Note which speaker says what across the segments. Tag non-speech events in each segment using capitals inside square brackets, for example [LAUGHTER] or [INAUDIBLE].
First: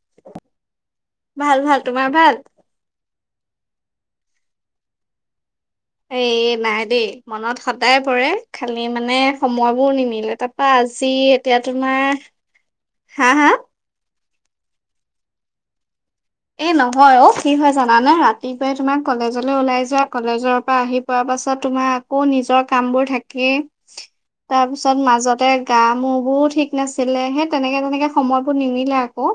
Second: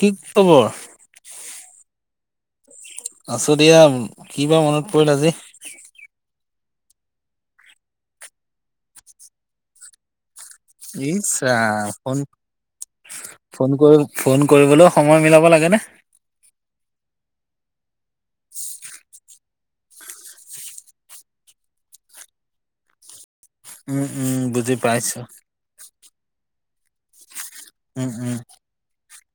Speaker 1: কি খবৰ।
Speaker 2: ভাল ভাল তোমাৰ ভাল
Speaker 1: আছোঁ দিয়া কিবা মনত পৰিল আজি।
Speaker 2: এ নাই দেই মনত সদায় পৰে, খালি মানে সময়বোৰ নিমিলে তাত।
Speaker 1: ইছ ৰাম ফোন,
Speaker 2: হা হা
Speaker 1: ফোন কৰিম ফোন কৰিবলৈও সময় মিলাব লাগেনে।
Speaker 2: এ নহয় অ কি হয় জানানে ৰাতিপুৱাই তোমাৰ কলেজলৈ ওলাই যোৱা কলেজৰ পৰা আহি। পোৱা পাছত তোমাৰ আকৌ নিজৰ কাম বোৰ থাকেই
Speaker 1: উম উম বুজি
Speaker 2: তাৰপিছত
Speaker 1: পাইছো
Speaker 2: মাজতে। গা মূৰবোৰ ঠিক নাছিলে সেই তেনেকে
Speaker 1: উম
Speaker 2: তেনেকে
Speaker 1: উম।
Speaker 2: সময়বোৰ নিমিলে আক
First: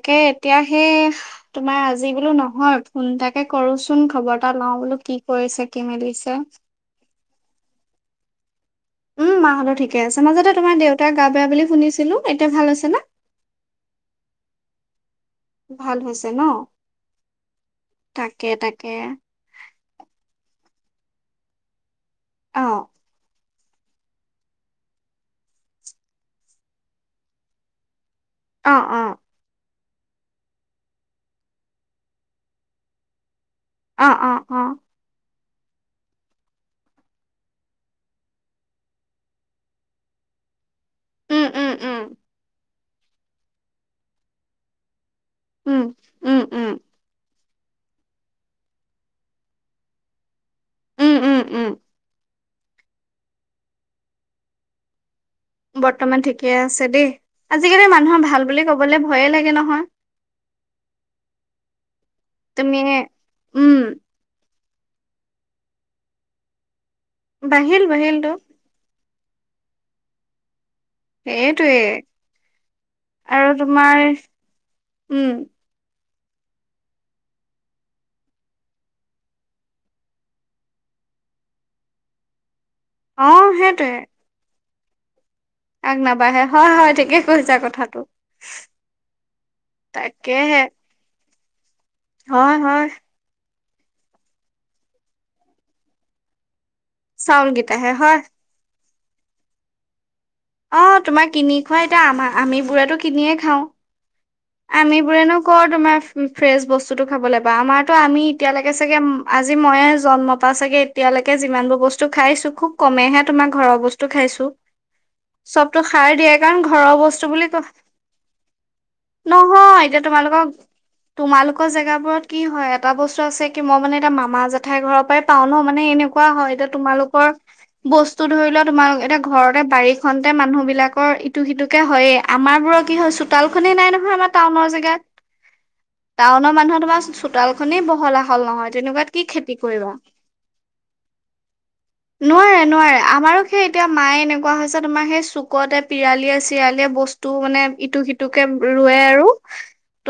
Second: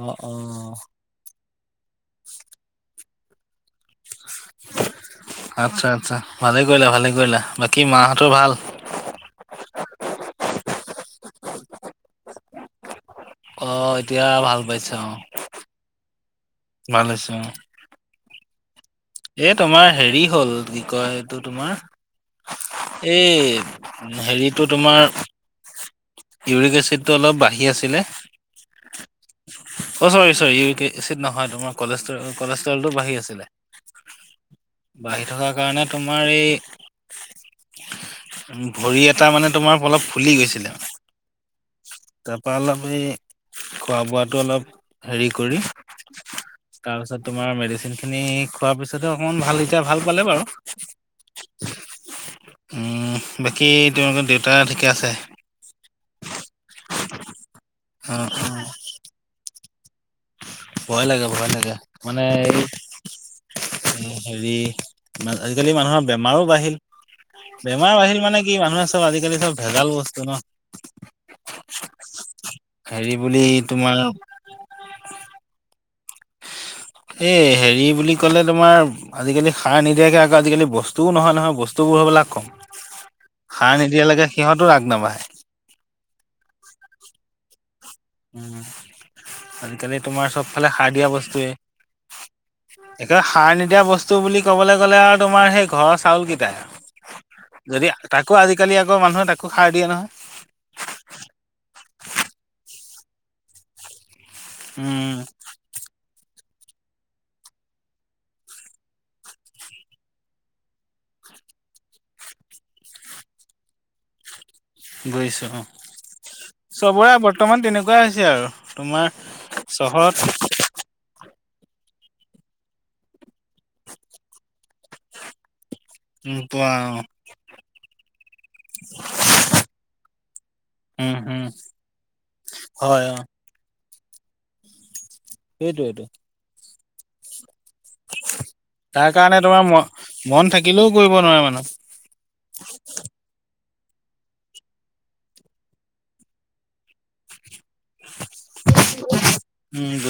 Speaker 1: অ অ
Speaker 2: এতিয়া সেই তোমাৰ আজি বোলো নহয় ফোন এটাকে কৰোচোন। চোন খবৰ এটা লওঁ বোলো কি কৰিছে কি মেলিছে।
Speaker 1: ভালেই কৰিলা ভালেই কৰিলা বাকী মাহঁতৰ ভাল
Speaker 2: উম মাহঁতৰ ঠিকে আছে মাজতে তোমাৰ দেউতাৰ গা বেয়া বুলি শুনিছিলো এতিয়া ভাল হৈছে নে।
Speaker 1: অ এতিয়া ভাল পাইছে অ
Speaker 2: ভাল হৈছে ন
Speaker 1: ভাল হৈছে
Speaker 2: তাকে তাকে।
Speaker 1: এ তোমাৰ হেৰি হ'ল কি কয় এইটো তোমাৰ।
Speaker 2: অ
Speaker 1: এই হেৰিটো তোমাৰ। ইউৰিক এচিডটো অলপ বাঢ়ি আছিলে।
Speaker 2: অ অ
Speaker 1: অ চৰি চৰি ইউৰিক এচিড নহয় তোমাৰ কলেষ্ট্ৰল কলেষ্ট্ৰলটো বাঢ়ি আছিলে।
Speaker 2: অ অ অ
Speaker 1: বাঢ়ি থকাৰ কাৰণে তোমাৰ এই। ভৰি এটা মানে তোমাৰ অলপ ফুলি গৈছিলে
Speaker 2: উম, উম, উম,
Speaker 1: তাৰপা অলপ এই খোৱা বোৱাটো অলপ। হেৰি কৰি
Speaker 2: উম, উম, উম,
Speaker 1: তাৰপিছত ড তোমাৰ মেডিচিন খিনি খোৱাৰ পিছতহে অকমান ভাল এতিয়া ভাল পালে বাৰু। উম বাকী তোমালোকৰ দেউতা ঠিকে আছে
Speaker 2: বৰ্তমান ঠিকে আছে দেই আজিকালি
Speaker 1: অ
Speaker 2: মানুহৰ
Speaker 1: অ
Speaker 2: ভাল বুলি কবলে ভয়ে লাগে নহয়
Speaker 1: ভয় লাগে ভয় লাগে মানে এই।
Speaker 2: তুমি উম'
Speaker 1: হেৰি মা আজিকালি মানুহৰ বেমাৰো বাঢ়িল বেমাৰ বাঢ়িল মানে কি মানুহে চব আজিকালি চব ভেজাল বস্তু ন
Speaker 2: এইটোৱে
Speaker 1: হেৰি বুলি
Speaker 2: আৰু তোমাৰ উম
Speaker 1: এ হেৰি বুলি ক'লে তোমাৰ আজিকালি সাৰ নিদিয়াকে আকৌ আজিকালি বস্তুও নহয় নহয় বস্তুবোৰ হবলা কম
Speaker 2: অ',
Speaker 1: সাৰ
Speaker 2: সেইটোৱে
Speaker 1: নিদিয়ালেকে সিহঁতো আগ নাবাহে।
Speaker 2: আগ নাবাহে হয় হয় ঠিকে কৈছা কথাটো।
Speaker 1: উম কাৰণ কেলে তোমাৰ
Speaker 2: তাকেহে
Speaker 1: চবফালে সাৰ দিয়া বস্তুয়ে।
Speaker 2: হয় হয়
Speaker 1: সাৰ নিদিয়া বস্তু বুলি ক'বলে গ'লে আৰু তোমাৰ সেই ঘৰৰ চাউলকেইটাই আৰু যদি
Speaker 2: চাউলকেইটাহে হয়।
Speaker 1: তাকো আজিকালি আকৌ মানুহে তাকো সাৰ দিয়ে নহয়।
Speaker 2: অ' তোমাৰ কিনি খোৱা এতিয়া আমা-আমি বোৰেটো কিনিয়ে খাও আমি
Speaker 1: উম,
Speaker 2: বোৰেনো কৰ তোমাৰ ফ্ৰেছ বস্তুটো খাবলৈ পাওঁ আমাৰতো আমি এতিয়ালৈকে চাগে আজি মইয়ে জন্ম পা চাগে এতিয়ালেকে যিমান বোৰ বস্তু খাইছো খুব কমেহে তোমাৰ ঘৰৰ বস্তু খাইছো।
Speaker 1: বুজিছো অ'।
Speaker 2: চবতো সাৰ দিয়াই কাৰণ ঘৰৰ বস্তু বুলি ক
Speaker 1: কিবা হৈছে আৰু তোমাৰ
Speaker 2: নহয় এতিয়া তোমালোকৰ
Speaker 1: চহৰত
Speaker 2: তোমালোকৰ জেগাবোৰত কি হয় এটা বস্তু আছে কি মই মানে এতিয়া মামা জ জেঠাই ঘৰৰ পৰাই পাও ন মানে এনেকুৱা
Speaker 1: উম,
Speaker 2: হয়
Speaker 1: পোৱা
Speaker 2: এতিয়া তোমালোকৰ বস্তু ধৰি লোৱা তোমাৰ এতিয়া ঘৰতে বাৰী খনতে মানুহ
Speaker 1: উম,
Speaker 2: বিলাকৰ
Speaker 1: উম,
Speaker 2: ইটো-সিটো হৈয়ে আমাৰ বোৰৰ কি হয় চোতাল খনেই নাই নহয় আমাৰ টাউনৰ জেগাত।
Speaker 1: সেইটোৱেটো
Speaker 2: টাউনৰ মানুহৰ তোমাৰ ছোঁ চোতাল খনেই বহল আহল নহয়,
Speaker 1: তাৰ
Speaker 2: তেনেকুৱাত কি
Speaker 1: কাৰণে
Speaker 2: খেতি
Speaker 1: তোমাৰ ম
Speaker 2: কৰিবা।
Speaker 1: মন থাকিলেও কৰিব নোৱাৰে মানুহ।
Speaker 2: নোৱাৰে-নোৱাৰে, আমাৰো সেই এতিয়া মায়ে এনেকুৱা হৈছে তোমাৰ সেই চুকতে পিৰালীয়ে-চিৰালীয়ে বস্তু টো মানে ইটো সিটোকে ৰুৱে আৰু
Speaker 1: [UNINTELLIGIBLE]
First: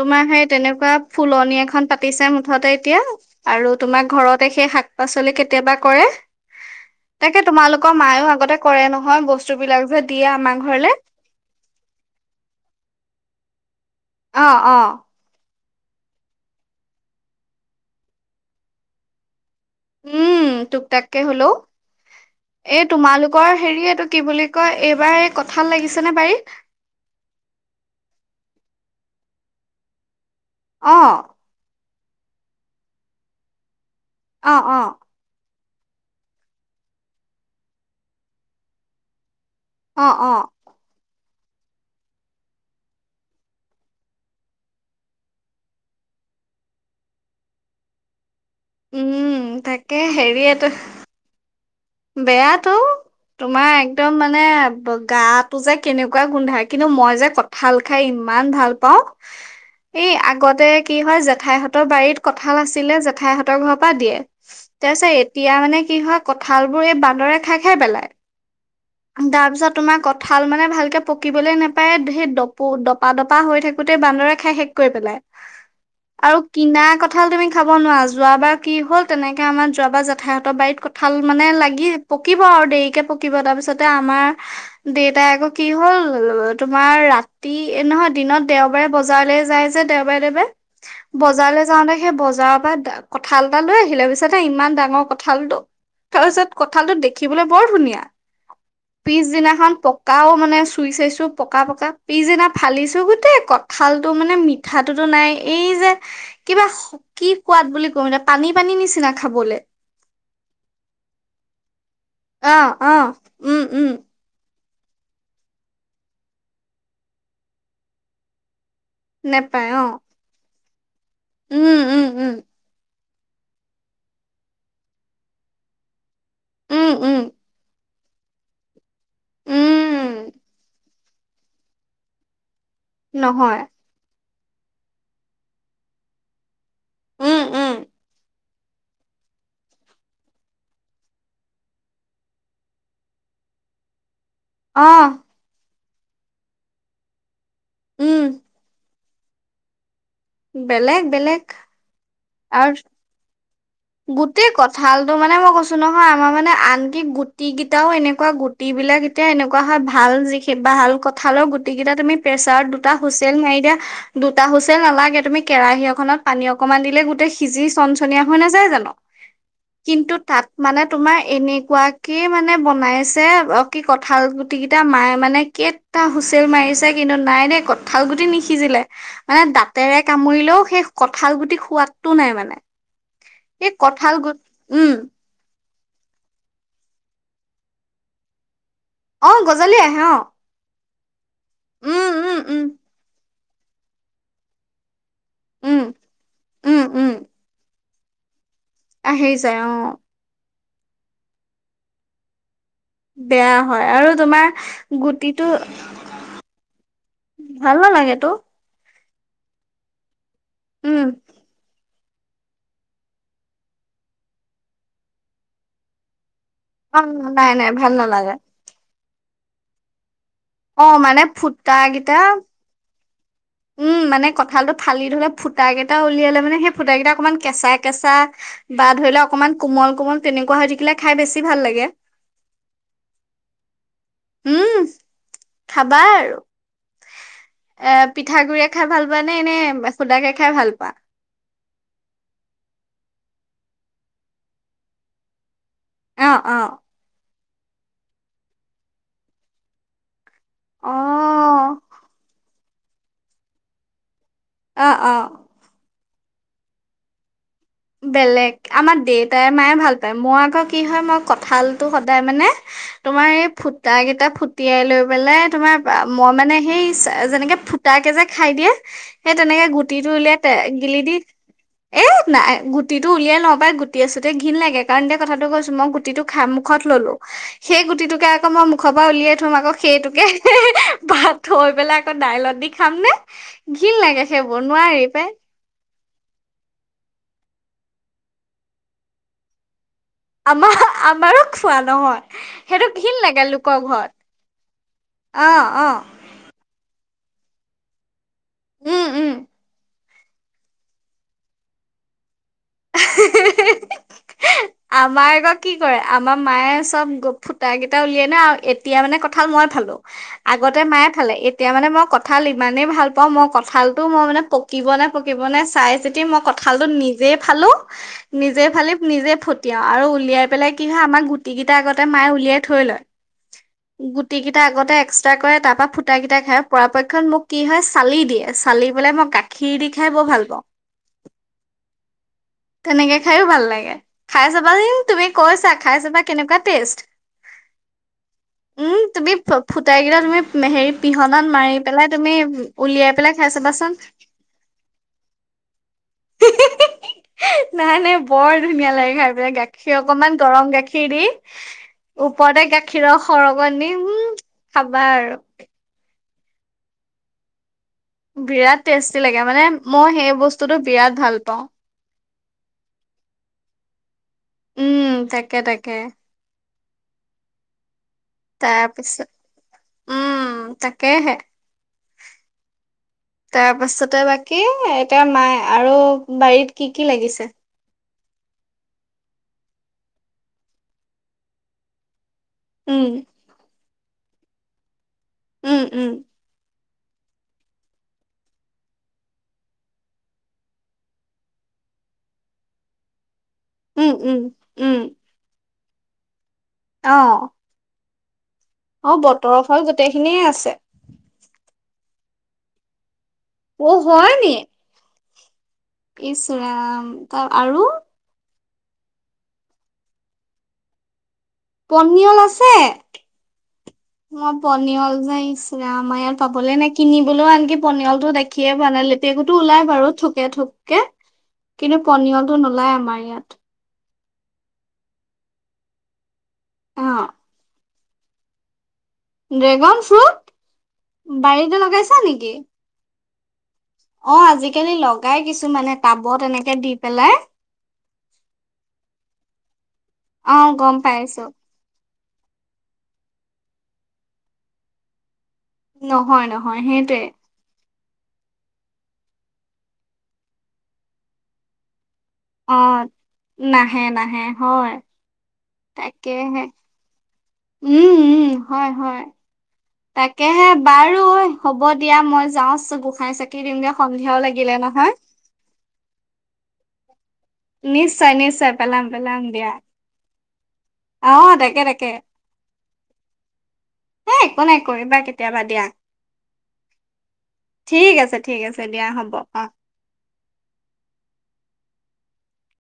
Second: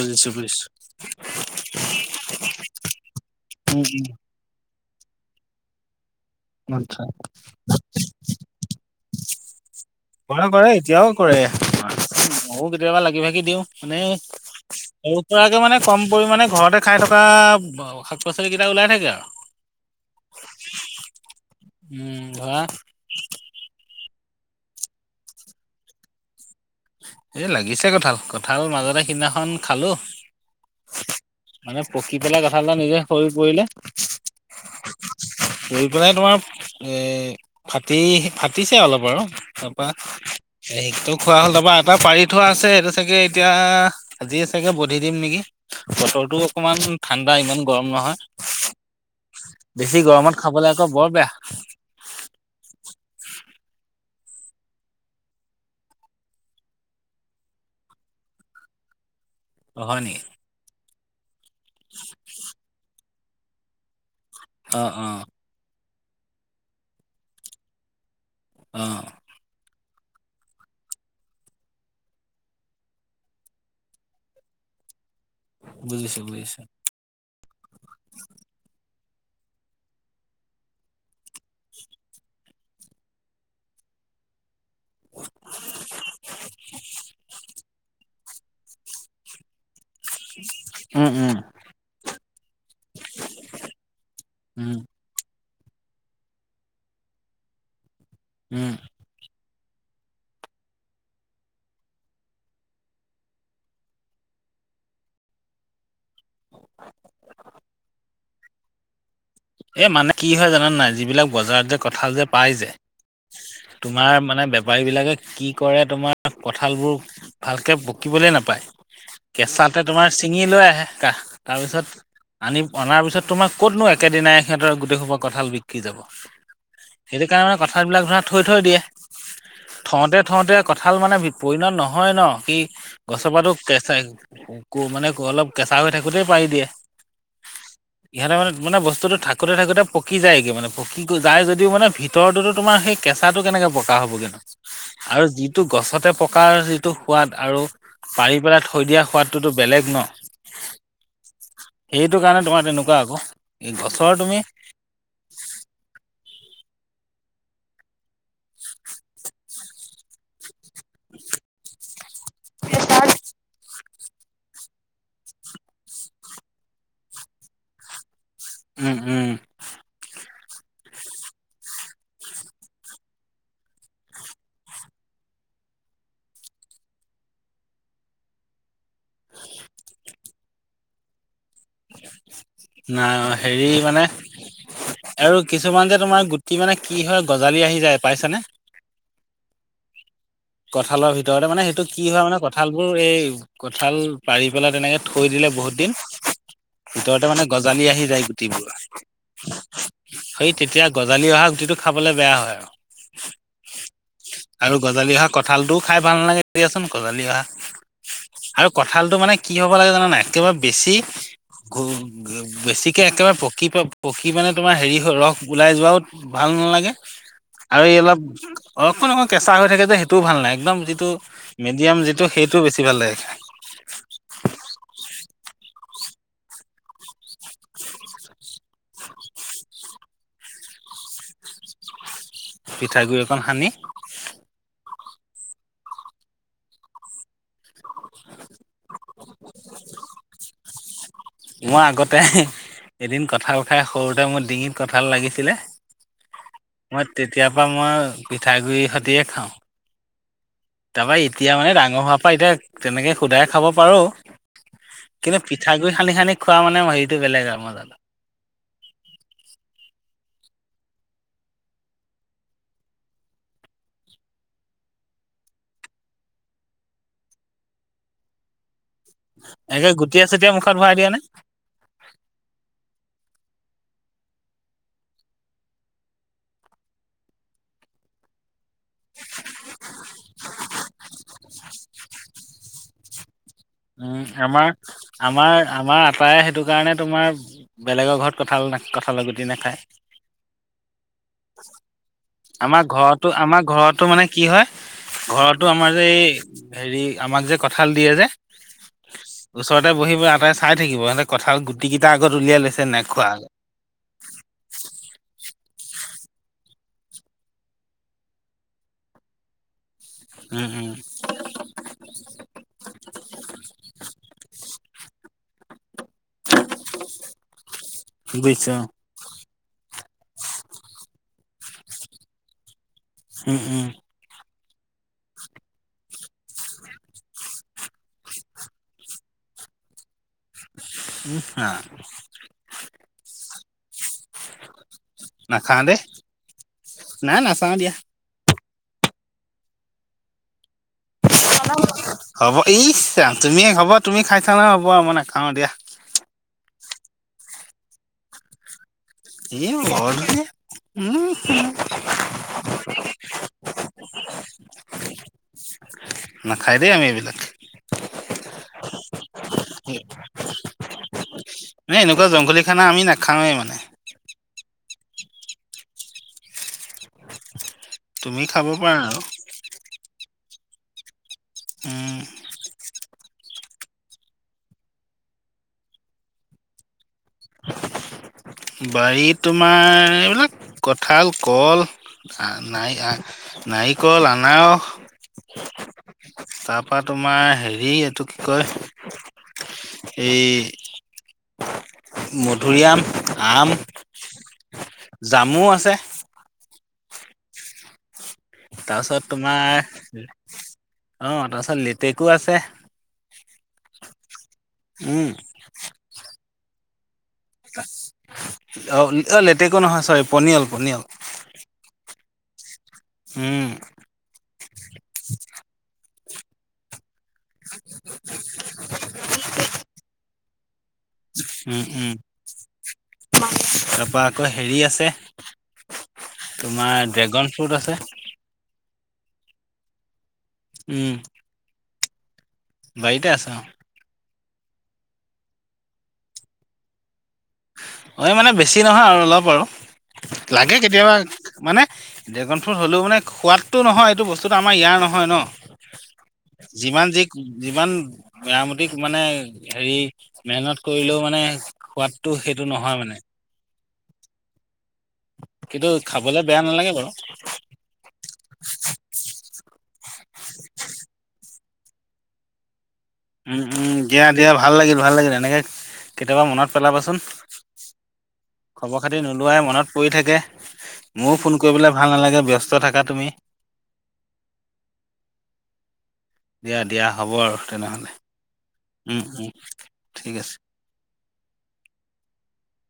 Speaker 2: তোমাৰ সেই
Speaker 1: বুজিছো
Speaker 2: তেনেকুৱা ফুলনি এখন পাতিছে মুঠতে এতিয়া, আৰু
Speaker 1: উম,
Speaker 2: তোমাক
Speaker 1: উম,
Speaker 2: ঘৰত সেই শাক পাচলি কেতিয়াবা কৰে,
Speaker 1: আচ্ছা
Speaker 2: তাকে তোমালোকক মায়েও আগতে কৰে নহয় বস্তু বিলাক যে দিয়ে আমাৰ
Speaker 1: কৰে-কৰে
Speaker 2: ঘৰলে
Speaker 1: এতিয়াও কৰে, মইয়ো কেতিয়াবা লাগি ভাগি দিওঁ, মানে
Speaker 2: অ' অ'
Speaker 1: মোৰ পৰা মানে কম পৰিমানে ঘৰতে খাই থকা শাক পাচলি কেইটা ওলাই থাকে আও।
Speaker 2: উম', টুক টাককে হলেও,
Speaker 1: উম ধৰা
Speaker 2: এই তোমালোক কৰ হেৰি এইটো কি বুলি কয়, এইবাৰ এই কঁঠাল লাগিছে নে বাৰিত?
Speaker 1: এ লাগিছে কঠাল, কঁঠাল মাজতে সেইদিনাখন খালো।
Speaker 2: অহ
Speaker 1: মানে পকি পেলাই কঠাল এটা নিজে সৰি পৰিলে।
Speaker 2: অ অ
Speaker 1: পৰি পেলাই তোমাৰ এ ফাটি-ফাটিছে অলপ বাৰু তাৰপা
Speaker 2: অ অ
Speaker 1: হে টো খোৱা হলে বা পাৰি থোৱা আছে এইটো চাগে এতিয়া, আজিয়ে চাগে বধি দিম নেকি। বতৰটো অকমান ঠাণ্ডা, ইমান গৰম নহয়।
Speaker 2: উম তাকে
Speaker 1: বেছি গৰমত খাবলে আকৌ বৰ বেয়া।
Speaker 2: বেয়া তো। তোমাৰ একদম মানে গাটো যে কেনেকুৱা গোন্ধাই, কিন্তু মই যে কত ঠাল খাই ইমান ভাল পাওঁ।
Speaker 1: হয়
Speaker 2: এই
Speaker 1: নেকি
Speaker 2: আগতে কি হয়, জেঠাইহঁতৰ বাৰীত কঁঠাল আছিলে, জেঠাইহঁতৰ ঘৰৰ পৰা দিয়ে।
Speaker 1: অ অ
Speaker 2: তাৰপিছত এতিয়া মানে কি হয় কঁঠাল বোৰ এই বান্দৰে খাই খাই পেলাই।
Speaker 1: অহ
Speaker 2: তাৰ পিছত তোমাৰ কঠাল মানে ভালকে পকিবলে নাপায় সেই ডপো ডপা দপা হৈ থাক গোটেই বান্দৰে খাই শেষ কৰি পেলাই,
Speaker 1: বুজিছো
Speaker 2: আৰু
Speaker 1: বুজিছো
Speaker 2: কিনা ক কঁঠাল তুমি খাব নোৱাৰা, যোৱাবাৰ কি হ'ল তেনেকে আমাৰ যোৱাবাৰ যেঠায়তৰ বাৰত কঁঠাল মানে লাগিল পকিব আৰু দেৰিকে পকিব তাৰ পিছত তে আমাৰ দেউতাই আকৌ কি হ'ল তোমাৰ ৰাতি নহয় দিনত দেওবাৰে বজাৰলৈ যাই যে দেওবাৰে
Speaker 1: উম
Speaker 2: দেওবাৰে
Speaker 1: উম
Speaker 2: বজাৰলৈ যাওঁতে সেই বজাৰৰ পৰা কঁঠাল এটা লৈ আহিলে পিছত
Speaker 1: উম
Speaker 2: ইমান ডাঙৰ কঁঠালটো তাৰপিছত কঁঠালটোত দেখিবলৈ বৰ ধুনীয়া।
Speaker 1: উম।
Speaker 2: পিছদিনাখন পকাও মানে চুই চাইছো পকা পকা, পিছদিনা ফালিছো গোটেই কত খালতটো মানে মিঠাটোতো নাই এই যে কিবা কি সোৱাদ বুলি কওঁ এতিয়া, পানী পানী নিচিনা খাবলে।
Speaker 1: এ' মানে কি হয় জানান নাই, যিবিলাক বজাৰত যে কঠাল যে পাই
Speaker 2: অ
Speaker 1: যে,
Speaker 2: অ উম উম
Speaker 1: তোমাৰ মানে বে বপাৰীবিলাকে কি কৰে তোমাৰ কঁঠালবোৰ ভালকে পকিবলৈ নাপায়।
Speaker 2: নেপায়
Speaker 1: কেঁচাতে
Speaker 2: অ
Speaker 1: তোমাৰ ছিঙি লৈ আহে কাহ
Speaker 2: উম
Speaker 1: তাৰপিছত
Speaker 2: উম উম
Speaker 1: আনি অনাৰ পিছত তোমাৰ ক'তনো একেদিনাই সিহঁতৰ গোটেইখোপা কঁঠাল বিক্ৰী যাব।
Speaker 2: উম
Speaker 1: সেইটো
Speaker 2: উম
Speaker 1: কাৰণে মানে কথাবিলাক ধৰা থৈ থৈ দিয়ে থওঁতে
Speaker 2: উম
Speaker 1: থওঁতে কথা, কঁঠাল মানে পৰিণত নহয় ন কি গছৰ পা টো
Speaker 2: নহয়
Speaker 1: কেচা, কো মানে অলপ কেঁচা হৈ থাকোতেই পাৰি দিয়ে
Speaker 2: উম উম
Speaker 1: ইহঁতে মানে, মানে বস্তুটো থাকোঁতে থাকোতে পকি যায়গৈ মানে পকি যায় যদিও মানে ভিতৰতোতো তোমাৰ সেই, কেঁচাটো কেনেকে পকা হ'বগৈ নো।
Speaker 2: অ
Speaker 1: আৰু যিটো গছতে পকাৰ যিটো সোৱাদ আৰু
Speaker 2: উম
Speaker 1: পাৰি পেলাই থৈ দিয়া সোৱাদ, তো বেলেগ ন'
Speaker 2: বেলেগ বেলেগ
Speaker 1: সেইটো কাৰণে তোমাৰ
Speaker 2: আৰু
Speaker 1: তেনেকুৱা আক।
Speaker 2: গোটেই কথা, ঠালতো মানে মই কৈছো নহয় আমাৰ মানে আনকি গুটি কেইটাও এনেকুৱা গুটি বিলাক, এতিয়া এনেকুৱা হয় ভাল যিখিনি ভাল কঁঠালৰ গুটি কেইটা তুমি প্ৰেছাৰত দুটা হুইচেল মাৰি দিয়া। দুটা হুছেল নালাগে তুমি কেৰাহী এখনত পানী অকমান দিলে গোটেই সিজি চনচনীয়া হয় ন, জাই জানো।
Speaker 1: উম উম
Speaker 2: কিন্তু তাত মানে তোমাৰ এনেকুৱাকে মানে বনাইছে। কি কঁঠাল গুটিকেইটা মায়ে মানে কেইটা হুইচেল মাৰিছে কিন্তু নাই দেই কঁঠাল গুটি নিসিজিলে। মানে দাঁতেৰে কামুৰিলেও সেই কঠাল গুটি সোৱাদটো নাই মানে।
Speaker 1: নাই অ', হেৰি
Speaker 2: এই
Speaker 1: মানে,
Speaker 2: কঁঠাল গুট উম
Speaker 1: আৰু কিছুমান যে তোমাৰ গুটি মানে কি হয় গজালি আহি যায় পাইছানে?
Speaker 2: অঁ', গজলি আহে অ'
Speaker 1: কঁঠালৰ ভিতৰতে মানে সেইটো কি
Speaker 2: উম
Speaker 1: হয়
Speaker 2: উম
Speaker 1: মানে
Speaker 2: উম
Speaker 1: কঠাল বোৰ এই কঁঠাল পাৰি পেলাই তেনেকে, থৈ দিলে বহুত
Speaker 2: উম
Speaker 1: দিন
Speaker 2: উম উম
Speaker 1: ভিতৰতে মানে গজালি আহি যায় গুটিবোৰ।
Speaker 2: আহি যাই অ'
Speaker 1: সেই তেতিয়া গজালি অহা গুটিটো খাবলে বেয়া হয় আৰু।
Speaker 2: বেয়া হয় আৰু তোমাৰ,
Speaker 1: আৰু গজালি অহা
Speaker 2: গুটিটো
Speaker 1: কঁঠালটোও খাই ভাল নালাগে দিয়াচোন গজালি অহা
Speaker 2: ভাল নালাগেতো
Speaker 1: আৰু, কঁঠালটো মানে কি হ'ব লাগে জানা নাই একেবাৰে বেছি,
Speaker 2: উম
Speaker 1: বেছিকে একেবাৰে পকি পকি মানে তোমাৰ হেৰি ৰস ওলাই যোৱাও ভাল নালাগে।
Speaker 2: অ নাই নাই
Speaker 1: আৰু
Speaker 2: ভাল
Speaker 1: এই অলপ
Speaker 2: নালাগে
Speaker 1: অকমান অকণ কেঁচা হৈ থাকে যে সেইটোও ভাল নাই। একদম
Speaker 2: অ
Speaker 1: যিটো
Speaker 2: মানে ফুটা
Speaker 1: মেডিয়াম
Speaker 2: কেইটা
Speaker 1: যিটো সেইটো বেছি ভাল লাগে খাই।
Speaker 2: উম, মানে কঁঠালটো ফালি ধলে ফুট কেইটা উলিয়ালে মানে সেই ফুটাকেইটা অকণমান কেঁচা কেঁচা, বা ধৰি লও অকনমান কোমল কোমল তেনেকুৱা হৈ থাকিলে খাই বেছি ভাল লাগে।
Speaker 1: পিঠাগ গুৰি একন সানি।
Speaker 2: উম, খাবা আৰু এ পিঠাগুডৰি এ খাই ভাল পোৱা নে নে হুদাকে খাই ভাল পোৱা,
Speaker 1: মই আগতে এদিন কঠাল খাই সৰুতে মোৰ ডিঙিত কঠাল লাগিছিলে,
Speaker 2: অ অ
Speaker 1: মই তেতিয়াৰ পৰাা মই পিঠাগুৰি সতিয়ে খাওঁ। তাৰ পৰা এতিয়া মানে ডাঙৰ হোৱাৰ পৰা এতিয়া তেনেকে সোধাই খাব পাৰো,
Speaker 2: অ অ
Speaker 1: কিন্তু পিঠাগুড়ি সানি সানি খোৱান মানে হেৰিটো বেলেগ আৰু মজা লাগে।
Speaker 2: বেলেগ আমাৰ দেউতাই মায়ে ভাল পায় মোৰ আকৌ কি হয় মই কঁঠালতটো সদায় মানে, তোমাৰ এই ফুটা কেইটা ফুটিয়াই লৈ পেলাই তোমাৰ মই মানে সেই যেনেকে ফুট, তাকে যে খাই দিয়ে সেই তেনেকে
Speaker 1: এনেকে
Speaker 2: গুটিটো
Speaker 1: গুটিয়ে চুটিয়ে মুখত
Speaker 2: উলিয়াই
Speaker 1: ভৰাই
Speaker 2: গিলি
Speaker 1: দিয়ে
Speaker 2: দি
Speaker 1: নে?
Speaker 2: এ নাই, গুটিটো উলিয়াই ল পাই গুটি আছোঁতে ঘিনণ লাগে কাৰণ দে কথাটো কৈছো মই গুটিটো খ মুখত ললো, সেই গুটিটোকে আকৌ মই মুখৰ পৰা উলিয়াই থম আকৌ সেইটোকে ভাত, থৈ পেলাই আকৌ দাইলত দি খাম নে, ঘিণ
Speaker 1: উম,
Speaker 2: লাগে সেইবোৰ
Speaker 1: আমাৰ
Speaker 2: নোৱাৰি পাই
Speaker 1: - আমাৰ - আমাৰ, আটায় সেইটো কাৰণে তোমাৰ বেলেগৰ ঘৰত কঁঠাল কঁঠালৰ গুটি নাখায়।
Speaker 2: আমাৰ, আমাৰো খোৱা নহয়।
Speaker 1: আমাৰ
Speaker 2: সেইটো ঘিণ
Speaker 1: ঘৰতো,
Speaker 2: লাগে
Speaker 1: আমাৰ
Speaker 2: লোকৰ
Speaker 1: ঘৰতো
Speaker 2: ঘৰত
Speaker 1: মানে কি হয়,
Speaker 2: অ
Speaker 1: ঘৰতো
Speaker 2: অ
Speaker 1: আমাৰ যে এই হেৰি আমাক যে কঁঠাল দিয়ে যে
Speaker 2: উম উম
Speaker 1: ওচৰতে বহিব আটাই চাই থাকিব সিহঁতে কথাল গুটি কেইটা আগত উলিয়াই লৈছে নাই খোৱা
Speaker 2: আমাৰ আগৌ কি কৰে আমাৰ মায়ে চব ফুটা কেইটা উলিয়াই নে আৰু এতিয়া মানে কঁঠাল মই ফালো।
Speaker 1: উম,
Speaker 2: আগতে
Speaker 1: উম,
Speaker 2: মায়ে ফালে তেতিয়া মানে মই কঁঠাল ইমানেই ভাল পাওঁ, মই কঁঠালটো মই মানে পকিবনে পকিবনে চাই চিতি মই কঁঠালটো নিজে ফালো নিজে
Speaker 1: বুজিছো
Speaker 2: ফালি নিজে ফুট তিয়া আৰু উলিয়াই পেলাই কি হয় আমাৰ গুটি কিটা আগতে মায়ে উলিয়াই থৈ লয়।
Speaker 1: উম, উম,
Speaker 2: গুটিকেইটা আগতে এক্সট্ৰা কৰে তাৰপৰা ফুটাকেইটা খায় পৰাপক্ষত মোক কি হয় চালি দিয়ে চালি পেলাই মই খিৰ দি খাই বৰ ভাল পাওঁ।
Speaker 1: নিছা
Speaker 2: তেনেকে খাইও ভাল লাগে খাই চাবা উ, তুমি কৈছা
Speaker 1: নাখাওঁ
Speaker 2: খাই
Speaker 1: দেই
Speaker 2: চাবা কেনেকুৱা টেষ্ট।
Speaker 1: নাই নাচাওঁ দিয়া।
Speaker 2: উম, তুমি ফুতাই গিৰা তুমি মেহেৰি পিহনাত মাৰি পেলাই তুমি
Speaker 1: হ'ব ইচ
Speaker 2: উলিয়াই
Speaker 1: ৰাম
Speaker 2: পেলাই খাই চাবাচোন।
Speaker 1: অ', দিয়া
Speaker 2: নাই, নাই, বৰ ধুনীয়া লাগে। খাই পেলাই
Speaker 1: এই
Speaker 2: গাখীৰ
Speaker 1: বৰ
Speaker 2: অকমান
Speaker 1: ধুনীয়া
Speaker 2: গৰম গাখীৰ দি
Speaker 1: উম
Speaker 2: ওপৰতে গাখীৰৰ সৰক নিম খাবা আৰু।
Speaker 1: নাখায় দে আমি এইবিলাকে।
Speaker 2: বিৰাট টেষ্টি লাগে মানে মই সেই বস্তুটো বিৰাট ভাল পাওঁ।
Speaker 1: মানে এনেকুৱা জংঘলী খানা আমি নাখাওঁৱে মানে
Speaker 2: উম, তাকে তাকে।
Speaker 1: তুমি খাব পাৰা আৰু
Speaker 2: তাৰপিছত উম, তাকেহে
Speaker 1: উম,
Speaker 2: তাৰ পাছতে বাকী এতিয়া মায়ে আৰু বাৰীত কি কি লাগিছে?
Speaker 1: বাৰীত তোমাৰ এইবিলাক কঁঠাল ক'ল নাই
Speaker 2: উম
Speaker 1: আ, নাৰিকল, আনাৰস
Speaker 2: উম, উম
Speaker 1: তাৰ পৰা তোমাৰ হেৰি এইটো কি কয় এই মধুৰিআম, আম
Speaker 2: উম, উম, উম
Speaker 1: জামু আছে
Speaker 2: অ', অ
Speaker 1: তাৰপিছত
Speaker 2: বতৰৰ
Speaker 1: তোমাৰ
Speaker 2: ফল গোটেইখিনিয়ে আছে
Speaker 1: অ', তাৰপিছত লিটেকু আছে।
Speaker 2: অ' হয় নি?
Speaker 1: উম,
Speaker 2: ইচ ৰাম
Speaker 1: অ', অ', লেটেকু নহয় চৰি পনিয়ল পনিয়ল
Speaker 2: পনিয়ল আছে
Speaker 1: উম,
Speaker 2: মই পনিয়ল যে ইচ্ ৰাম আমাৰ ইয়াত পাবলে নাই কিনি- লেও আনকি পনিয়লটো দেখিয়ে পোৱা নাই লেটেকু ওলাই বাৰু থোকে থুক- কি,
Speaker 1: উম
Speaker 2: কিন্তু
Speaker 1: উম
Speaker 2: পনিয়লটো নোলায় আমাৰ ইয়াত।
Speaker 1: তাৰপা আকৌ হেৰি আছে
Speaker 2: অ
Speaker 1: তোমাৰ ড্ৰেগন ফ্ৰুট আছে।
Speaker 2: Dragon fruit!
Speaker 1: উম'
Speaker 2: বাৰীতে লগাইছা নেকি?
Speaker 1: বাৰীতে আছে অঁ'
Speaker 2: অঁ' আজিকালি লগাই কিছুমানে টাবত এনেকে দি পেলাই।
Speaker 1: হয় মানে বেছি নহয় আৰু অলপ আৰু
Speaker 2: অ
Speaker 1: লাগে
Speaker 2: গম
Speaker 1: কেতিয়াবা
Speaker 2: পাইছো
Speaker 1: মানে- ড্ৰেগন ফ্ৰুট হ'লেও মানে সোৱাদটো নহয়, এইটো বস্তুটো আমাৰ ইয়াৰ নহয় ন'।
Speaker 2: নহয় নহয়
Speaker 1: যিমান
Speaker 2: সেইটোৱে
Speaker 1: যি যিমান- মেৰামতিক মানে হেৰি মেহনত কৰিলেও মানে সোৱাদটো সেই-
Speaker 2: অঁ' নাহে নাহে হয়।
Speaker 1: কিন্তু খাবলে বেয়া
Speaker 2: তাকেহে
Speaker 1: নালাগে বাৰু।
Speaker 2: উম উম' হয় হয়। তাকেহে বাৰু হ'ব দিয়া মই যাওঁ ছোগো।
Speaker 1: উম উম' দিয়া দিয়া ভাল লাগিল ভাল লাগিল। এনেকে কেতিয়াবা মনত পেলাবাচোন।
Speaker 2: নিশ্চয় নিশ্চয়
Speaker 1: খবৰ
Speaker 2: পেলাম
Speaker 1: খাতি
Speaker 2: পেলাম
Speaker 1: নোলোৱাই
Speaker 2: দিয়া
Speaker 1: মনত পৰি থাকে।
Speaker 2: অ
Speaker 1: মোৰো ফোন
Speaker 2: তাকে
Speaker 1: কৰিবলে
Speaker 2: তাকে
Speaker 1: ভাল নালাগে ব্যস্ত থাকা তুমি।
Speaker 2: এ একো নাই কৰিবা কেতিয়াবা দিয়া।
Speaker 1: দিয়া দিয়া হ'ব আৰু
Speaker 2: ঠিক
Speaker 1: তেনেহ'লে।
Speaker 2: আছে ঠিক আছে দিয়া
Speaker 1: উম
Speaker 2: হ'ব।
Speaker 1: উম
Speaker 2: অঁ'
Speaker 1: ঠিক আছে